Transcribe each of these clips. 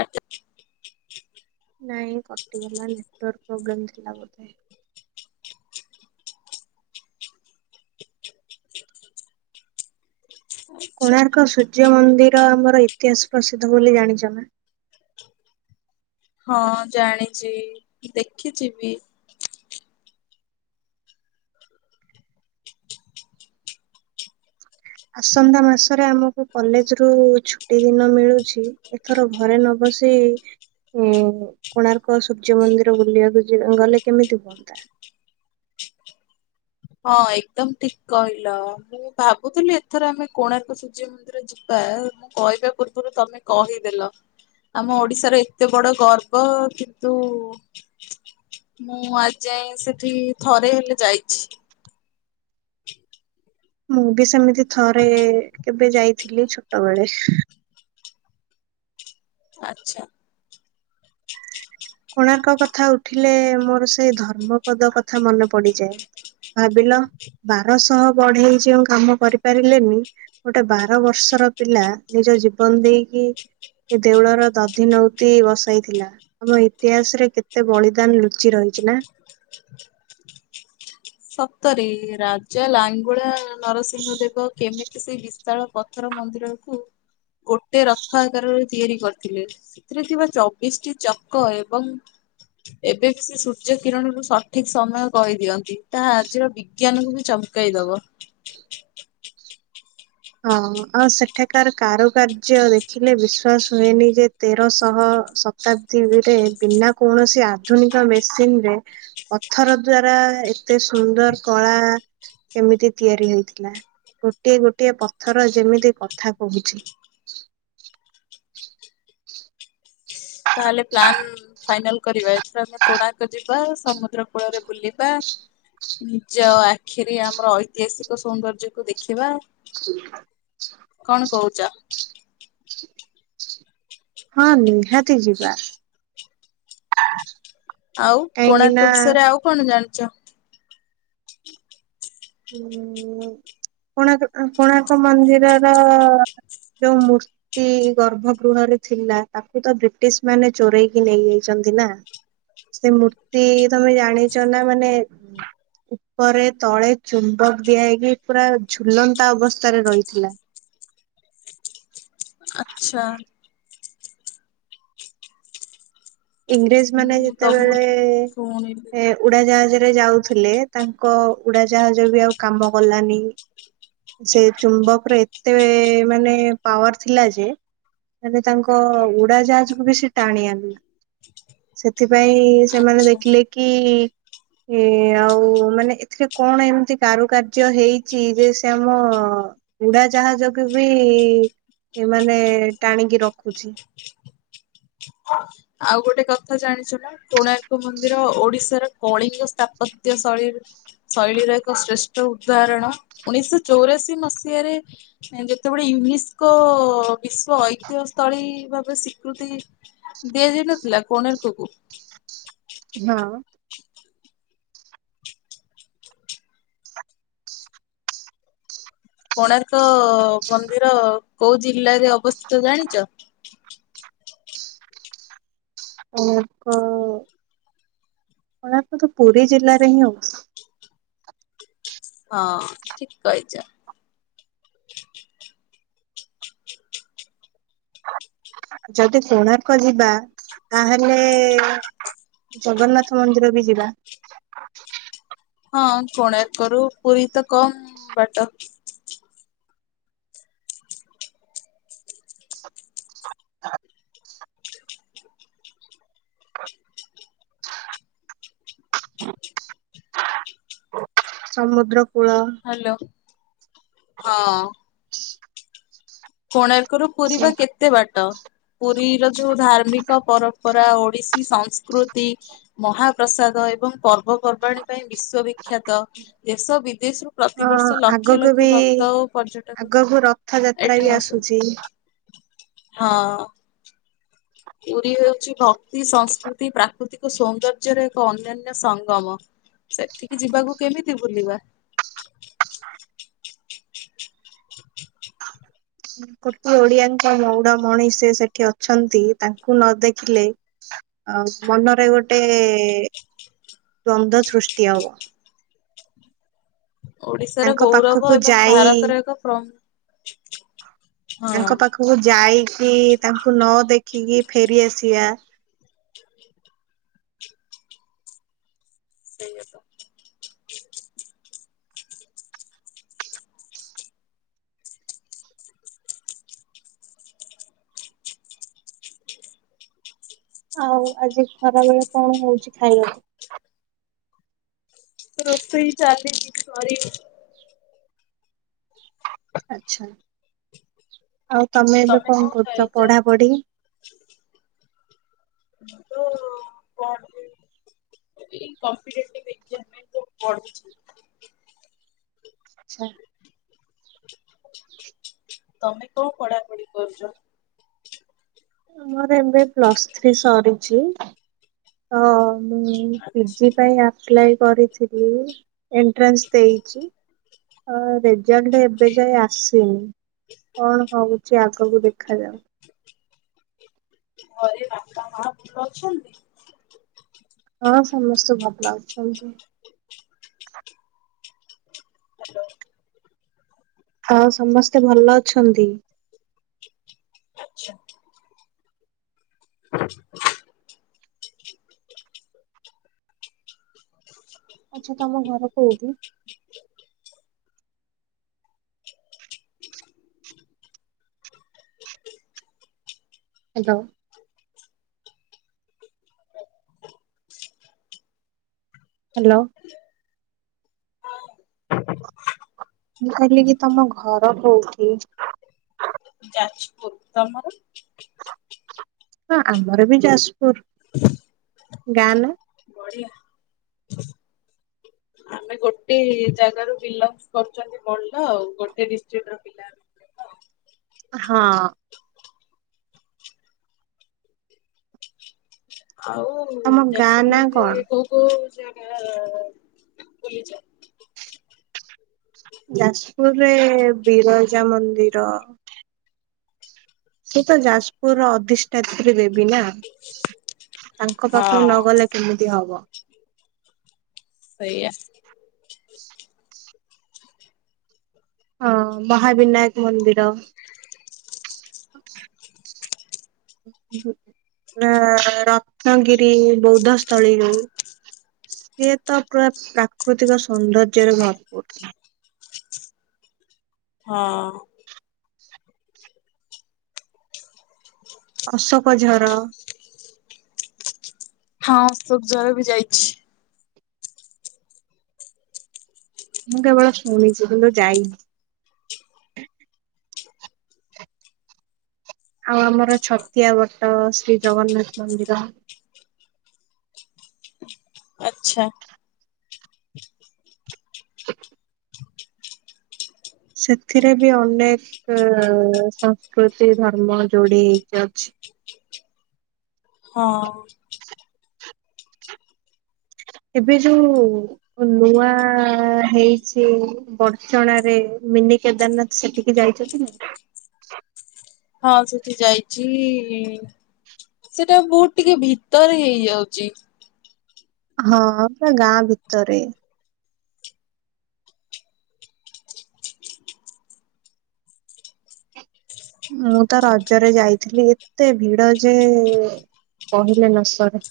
ଆ ନାଇଁ କଟିଗଲା network problem ଥିଲା ବୋଧେ ଷ୍ଟାଟସ୍। କୋଣାର୍କ ସୂର୍ଯ୍ୟ ମନ୍ଦିର ଆମର ଇତିହାସ ପ୍ରସିଦ୍ଧ ବୋଲି ଜାଣିଛ ମା ହଁ ଜାଣିଛି ଦେଖିଛି ବି ଆସନ୍ତା ମାସରେ ଆମକୁ କଲେଜ ରୁ ଛୁଟି ଦିନ ମିଳୁଛି ଥର ଘରେ ନ ବସି ଏ କୋଣାର୍କ ସୂର୍ଯ୍ୟ ମନ୍ଦିର ବୁଲିବାକୁ ଯ ଗଲେ କେମିତି ହୁଅନ୍ତା ହଁ ଏକଦମ ଠିକ କହିଲ ମୁଁ ଭାବୁଥିଲି ଏଥର ଆମେ କୋଣାର୍କ ସୁଝମୁ ଯିବା ମୁଁ କହିବା ପୂର୍ବରୁ ତମେ କହିଦେଲ ଆମ ଓଡିଶାର ଏତେ ବଡ ଗର୍ବ କିନ୍ତୁ ମୁଁ ଆ ଯାଇ ସେଠି ଥରେ ହେଲେ ଯାଇଛି ମୁଁ ବି ସେମିତି ଥରେ କେବେ ଯାଇଥିଲି ଛୋଟବେଳେ ଆଛା କୋଣାର୍କ କଥା ଉଠିଲେ ମୋର ସେଇ ଧର୍ମପଦ କଥା ମନେ ପଡିଯାଏ ଭାବିଲ ବାରଶହ ବଢେଇ ଯଉ କାମ କରିପାରିଲେନି ଗୋଟେ ବାର ବର୍ଷର ପିଲା ନିଜ ଜୀବନ ଦେଇକି ଏ ଦେଉଳର ଦଧି ନଉତି ବସାଇଥିଲା ଆମ ଇତିହାସ ରେ କେତେ ବଳିଦାନ ଲୁଚି ରହିଛି ନା ସତରେ ରାଜା ଲାଙ୍ଗୁଳା ନରସିଂହ ଦେବ କେମିତି ସେ ବିଶାଳ ଥର ମନ୍ଦିରକୁ ଗୋଟେ ରଥ ଆକାରରେ ତିଆରି କରିଥିଲେ ସେଥିରେ ଥିବା ଚବିଶଟି ଚକ ଏବଂ ଏବେ ବି ସେ ସୂର୍ଯ୍ୟ କିରଣରୁ ସଠିକ ସମୟ କହିଦିଅନ୍ତି ତା ଆଜିର ବିଜ୍ଞାନକୁ ବି ଚମକେଇ ଦବ ହଁ ଆଉ ସେଠାକାର କାରୁକାର୍ଯ୍ୟ ଦେଖିଲେ ବିଶ୍ଵାସ ହୁଏନି ଯେ ତେରଶହ ଶତାବ୍ଦୀରେ ବିନା କୌଣସି ଆଧୁନିକ ମେସିନ ରେ ପଥର ଦ୍ଵାରା ଏତେ ସୁନ୍ଦର କଳା। କେମିତି ତିଆରି ହେଇଥିଲା ଗୋଟିଏ ଗୋଟିଏ ପଥର ଯେମିତି କଥା କହୁଛି। ତାହେଲେ ପ୍ଲାନ ଫାଇନାଲ କରିବା ଏଥିରେ ଆମେ କୋଣାର୍କ ଯିବା ସମୁଦ୍ର କୁଳରେ ବୁଲିବା। ନିଜ ଆଖିରେ ଆମର ଐତିହାସିକ ସୌନ୍ଦର୍ଯ୍ୟକୁୁ ଦେଖିବା। ଶ କଣ କହୁଛ। ହଁ ନିହାତି ଯିବା। ଆଉ କାହିଁକି ନା କୋଣାର୍କ ବିଷୟରେ ଆଉ କଣ ଜାଣିଛ। ହଁ କୋଣାର୍କ କୋଣାର୍କ ମନ୍ଦିରର ଯୋଉ ମୂର୍ତ୍ତି ତି ଗର୍ଭ ଗୃହରେ ଥିଲା ତାକୁ ତ ବ୍ରିଟିଶ ମାନେ ଚୋରେଇକି ନେଇଯାଇଛନ୍ତି ନା। ସେ ମୂର୍ତ୍ତି ତମେ ଜାଣିଛ ନା ମାନେ ଉପରେ ତଳେ ଚୁମ୍ବକ ଦିଆ ହେଇକି ପୁରା ଝୁଲନ୍ତା ଅବସ୍ଥାରେ ରହିଥିଲା। ଆଚ୍ଛା। ଇଂରେଜ ମାନେ ମୁଁ ଯେତେବେଳେ ତମଠୁ ଶୁଣିଲି ହେ ଉଡାଜାହାଜରେ ଯାଉଥିଲେ ତାଙ୍କ ଉଡାଜାହାଜ ବି ଆଉ କାମ କଲାନି। ସେ ଚୁମ୍ବକ ର ଏତେ ମାନେ ପାୱାର ଥିଲା ଯେ। ମାନେ ତାଙ୍କ ଉଡା ଜାହାଜକୁୁ ବି ସେ ଟାଣି ଆଣିଲା। ସେଥିପାଇଁ ସେମାନେ ଆଚ୍ଛା। ଦେଖିଲେ କି। ଏ ଆଉ ମାନେ ଏଥିରେ କଣ ଏମିତି କାରୁକାର୍ଯ୍ୟ ହେଇଛି ଯେ ସେ ଆମ ଉଡା ଜାହାଜକୁ ବି ଏମାନେ ଟାଣିକି ରଖୁଛି। ଆଉ ଗୋଟେ କଥା ଜାଣିଛ ନା। କୋଣାର୍କ ମନ୍ଦିର ଓଡିଶାର କଳିଙ୍ଗ ସ୍ଥାପତ୍ୟ ଶୈଳୀ ଶୈଳୀର ଏକ ଶ୍ରେଷ୍ଠ ଉଦାହରଣ ଉଣେଇଶ ଚଉରାସୀ ମସିହାରେ। ଯେତେବେଳେ ୟୁନେସ୍କୋ ବିଶ୍ଵ ଐତିହସ୍ତ ଶୈଳୀ ଭାବେ ଶିଖୁ ଦିଅ ଯାଇନଥିଲା କୋଣାର୍କ କୁ। ହଁ। କୋଣାର୍କ ମନ୍ଦିର କୋଉ ଜିଲ୍ଲାରେ ଅବସ୍ଥିତ ଜାଣିଛ? କୋଣାର୍କ କୋଣାର୍କ ତ ପୁରୀ ଜିଲ୍ଲାରେ ହିଁ ଅବସ୍ତିତ। ହଁ ଠିକ କହିଛ। ଯଦି କୋଣାର୍କ ଯିବା ତାହେଲେ। ଜଗନ୍ନାଥ ମନ୍ଦିର ବି ଯିବା। ହଁ କୋଣାର୍କ ରୁ ପୁରୀ ତ କମ ବାଟ। ହ ସମୁଦ୍ର କୂଳ। ହ୍ୟାଲୋ ହଁ। କୋଣାର୍କରୁ ପୁରୀ ବା କେତେ ବାଟ ପୁରୀର ଯୋଉ ଧାର୍ମିକ ପର ପରମ୍ପରା ଓଡିଶୀ ସଂସ୍କୃତି। ମହାପ୍ରସାଦ ଏବଂ ପର୍ବପର୍ବାଣୀ ପାଇଁ ବିଶ୍ଵ ବିଖ୍ୟାତ ଦେଶ ବିଦେଶରୁ ଅ ପ୍ରତିବର୍ଷ ଲକ୍ଷ ଲକ୍ଷ ଭକ୍ତ ଓ ପର୍ଯ୍ୟଟକ। ସବୁ ରଥ ଯାତ୍ରା ବି ଏଠାକୁ ଆସନ୍ତି। ଆସୁଛି। ହଁ। ପୁରୀ ହେଉଛି ଭକ୍ତି ସଂସ୍କୃତି ପ୍ରାକୃତିକ ସୌନ୍ଦର୍ଯ୍ୟର ଏକ ଅନ୍ୟାନ୍ୟ ସଙ୍ଗମ। ସେଠିକି ଯିବାକୁ କେମିତି ବୁଲିବା। [inaudible] କୋଟି ଓଡିଆଙ୍କ ମଉଡ ମଣିସେ ସେଠି ଅଛନ୍ତି ତାଙ୍କୁ ନ ଦେଖିଲେ। ଆ ମନରେ ଗୋଟେ ଦ୍ଵନ୍ଦ ସୃଷ୍ଟି ହବ। [inaudible] ଓଡିଶାର ତାଙ୍କ ଗୌରବ ପାଖକୁ ଏବଂ ଯାଇ ଭାରତର ଏକ ପ୍ରମ ତାଙ୍କ ପାଖକୁ ଯାଇକି ତାଙ୍କୁ ନ ଦେଖିକି ଫେରିଆସିବା। ସେଇ ତ ଆଉ ଆଜି ଖରାବେେଳେ କଣ ହଉଛି ଖାଇବାକୁ େ ଚାିଲ ସରି [inaudible] ଆଛା ଆଉ ତମେ ଏବେ କଣ କରୁଛ ପଢାପଢି ତ କ [inaudible] [inaudible] ଆଛା ତମେ କଣ ପଢାପଢି କରୁଛ ଆମର ଏବେ ପ୍ଲସ୍ ଥ୍ରୀ ସରିଛି ତ ମୁଁ ପିଜି ଆଚ୍ଛା ପାଇଁ ଆପ୍ଲାଏ କରିଥିଲି ଏଣ୍ଟ୍ରାନ୍ସ ଦେଇଛି ହଁ ରେଜଲ୍ଟ ଏବେ ଯାଇ ଆସିନି କଣ ହଉଛି ଆଗକୁ ଦେଖାାଯାଉ ଘରେ ବାପା ମା ଭୁଲ ଅଛନ୍ତି ହଁ ସମସ୍ତେ ଭଲ ଲଉଛନ୍ତି ଆଚ୍ା [inaudible] ହଁ ସମସ୍ତେ ଭଲ ଅଛନ୍ତି ଆଛାା ହ ଆଚ୍ଛା ତମ ଘର କଉଠି ହ୍ୟାଲୋ ହ୍ୟାଲୋ ମୁଁ କହିଲି କି ତମ ଘର କୋଉଠି ଯାଛି [unintelligible] ତମର ହଁ ଆମର ବି ଯାଜପୁର ଗାଁ ନା ବଢିଆ ଆମେ ଗୋଟେ ଜାଗା ର ବିଲଙ୍ଗ କରୁଛନ୍ତି ମଲଣ୍ଡ ଆଉ ଗୋଟେ ଡିଷ୍ଟ୍ରିକ୍ଟ ର ପିଲା ହଁ ଆଉ ତମ ଗାଁ ନା ଯାଜପୁରରେ କଣ କୋଉ କୋଉ ଜାଗା ବୁଲିଯା ଯାଜପୁରରେ ବିରଜା ମନ୍ଦିର ସେ ତ ଯାଜପୁରର ଅଧିଷ୍ଠାତ୍ରୀ ଦେବୀ ନା ତାଙ୍କ ପାଖକୁ ହଁ ନ ଗଲେ କେମିତି ହବ? ସେଇଆ। ହଁ ମହାବିନାୟକ ମନ୍ଦିର। ହ। ଆଁ ରତ୍ନଗିରି ବୌଦ୍ଧ ସ୍ଥଳୀ ଯଉ। ସିଏ ତ ପୁରା ପ୍ରାକୃତିକ ସୌନ୍ଦର୍ଯ୍ୟରେ ଭରପୁର। ହଁ। ଅଶୋକ ଝର। ହଁ ସବୁ ଜର ବି ଯାଇଛି। ମୁଁ କେବଳ ଶୁଣିଛି କିନ୍ତୁ ଯାଇନି। ଆଉ ଆମର ଛତିଆ ବଟ ଶ୍ରୀ ଜଗନ୍ନାଥ ମନ୍ଦିର। ଆଛା। [inaudible] ସେଥିରେ ବି ଅନେକ ସଂସ୍କୃତି ଧର୍ମ ଯୋଡିହେଇକି ଅଛି। ହଁ। ଏବେ ଯୋଉ ନୂଆ ହେଇଛି। ବଡ଼ଚଣାରେ ମିନି କେଦାରନାଥ ସେଠିକି ଯାଇଛନ୍ତି ନା ହଁ ସେଠି ଯାଇଛି ସେଟା ବହୁତ ଟିକେ ଭିତରେ ହେଇଯାଉଚି। ହଁ ପୁରା ଗାଁ ଭିତରେ। ମୁଁ ତ ରଜରେ ଯାଇଥିଲି ଏତେ ଭିଡ ଯେ କହିଲେ ନ ସରେ।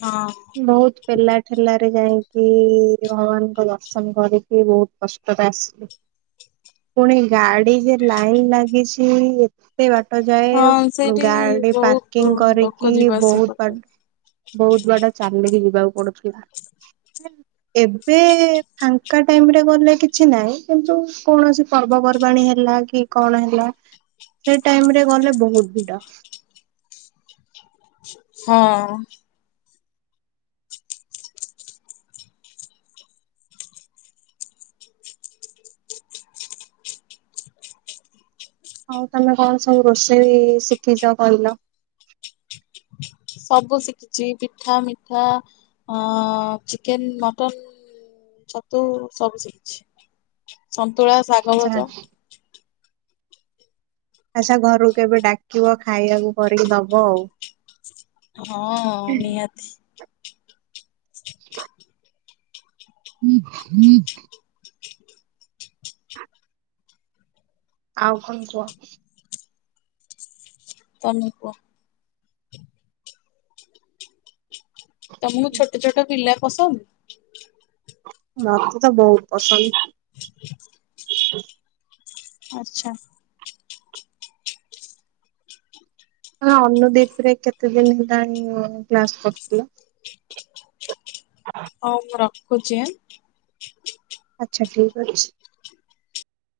ହଁ। ବହୁତ ପେଲା ଠେଲାରେ ଯାଇକି ଭଗବାନଙ୍କ ଦର୍ଶନ କରିକି ବହୁତ କଷ୍ଟ [unintelligible] ଆସଲି। ପୁଣି ଗାଡି ଯେ ଲାଇନ୍ ଲାଗିଛି ସେ ବାଟ ହଁ ଯାଏ ସେଇଠି ଗାଡି ପାର୍କିଂ ବହୁତ ଲୋକ କରିକି ଯିବା ଆସିବା ବହୁତ କରୁଛନ୍ତି। ବହୁତ ବାଟ ଚାଲିକି ଯିବାକୁ ଯାଉ ପଡୁଥିଲା। ଏବେ ଫାଙ୍କା ଟାଇମ ରେ ଗଲେ କିଛି ନାହିଁ କିନ୍ତୁ କୌଣସି ପର୍ବପର୍ବାଣୀ ହେଲା କି କଣ ହେଲା। ସେଇ ଟାଇମ ରେ ଗଲେ ବହୁତ ଭିଡ। ହଁ। ହଉ ତମେ କଣ ସବୁ ରୋଷେଇ ଶିଖିଛ କହିଲ। ସବୁ ଶିଖିଛି ପିଠା ମିଠା ଅ ଚିକେନ, ମଟନ। ଛତୁ ସବୁ ଶିଖିଛି ସନ୍ତୁଳା, ଶାଗ ଆଚ୍ଛା ଭଜା। ଆସ ଘରକୁ କେବେ ଡାକିବ ଖାଇବାକୁ କରିକି ଦବ ଆଉ। ହଁ ନିହାତି। [inaudible] ହୁଁ, ହୁଁ। ଆଉ କଣ କୁହ। ତମେ କୁହ। ତମକୁ ଛୋଟ ଛୋଟ ପିଲା ପସନ୍ଦ? ମତେ ତ ବହୁତ ପସନ୍ଦ। ଆଛା। ଅନୁଦୀପ ରେ କେତେ ଦିନ ହେଲାଣି କ୍ଲାସ କରୁଥିଲେ। [inaudible] ହଉ ମୁଁ ରଖୁଚି ଆଁ। ଆଛା ଠିକ ଅଛି।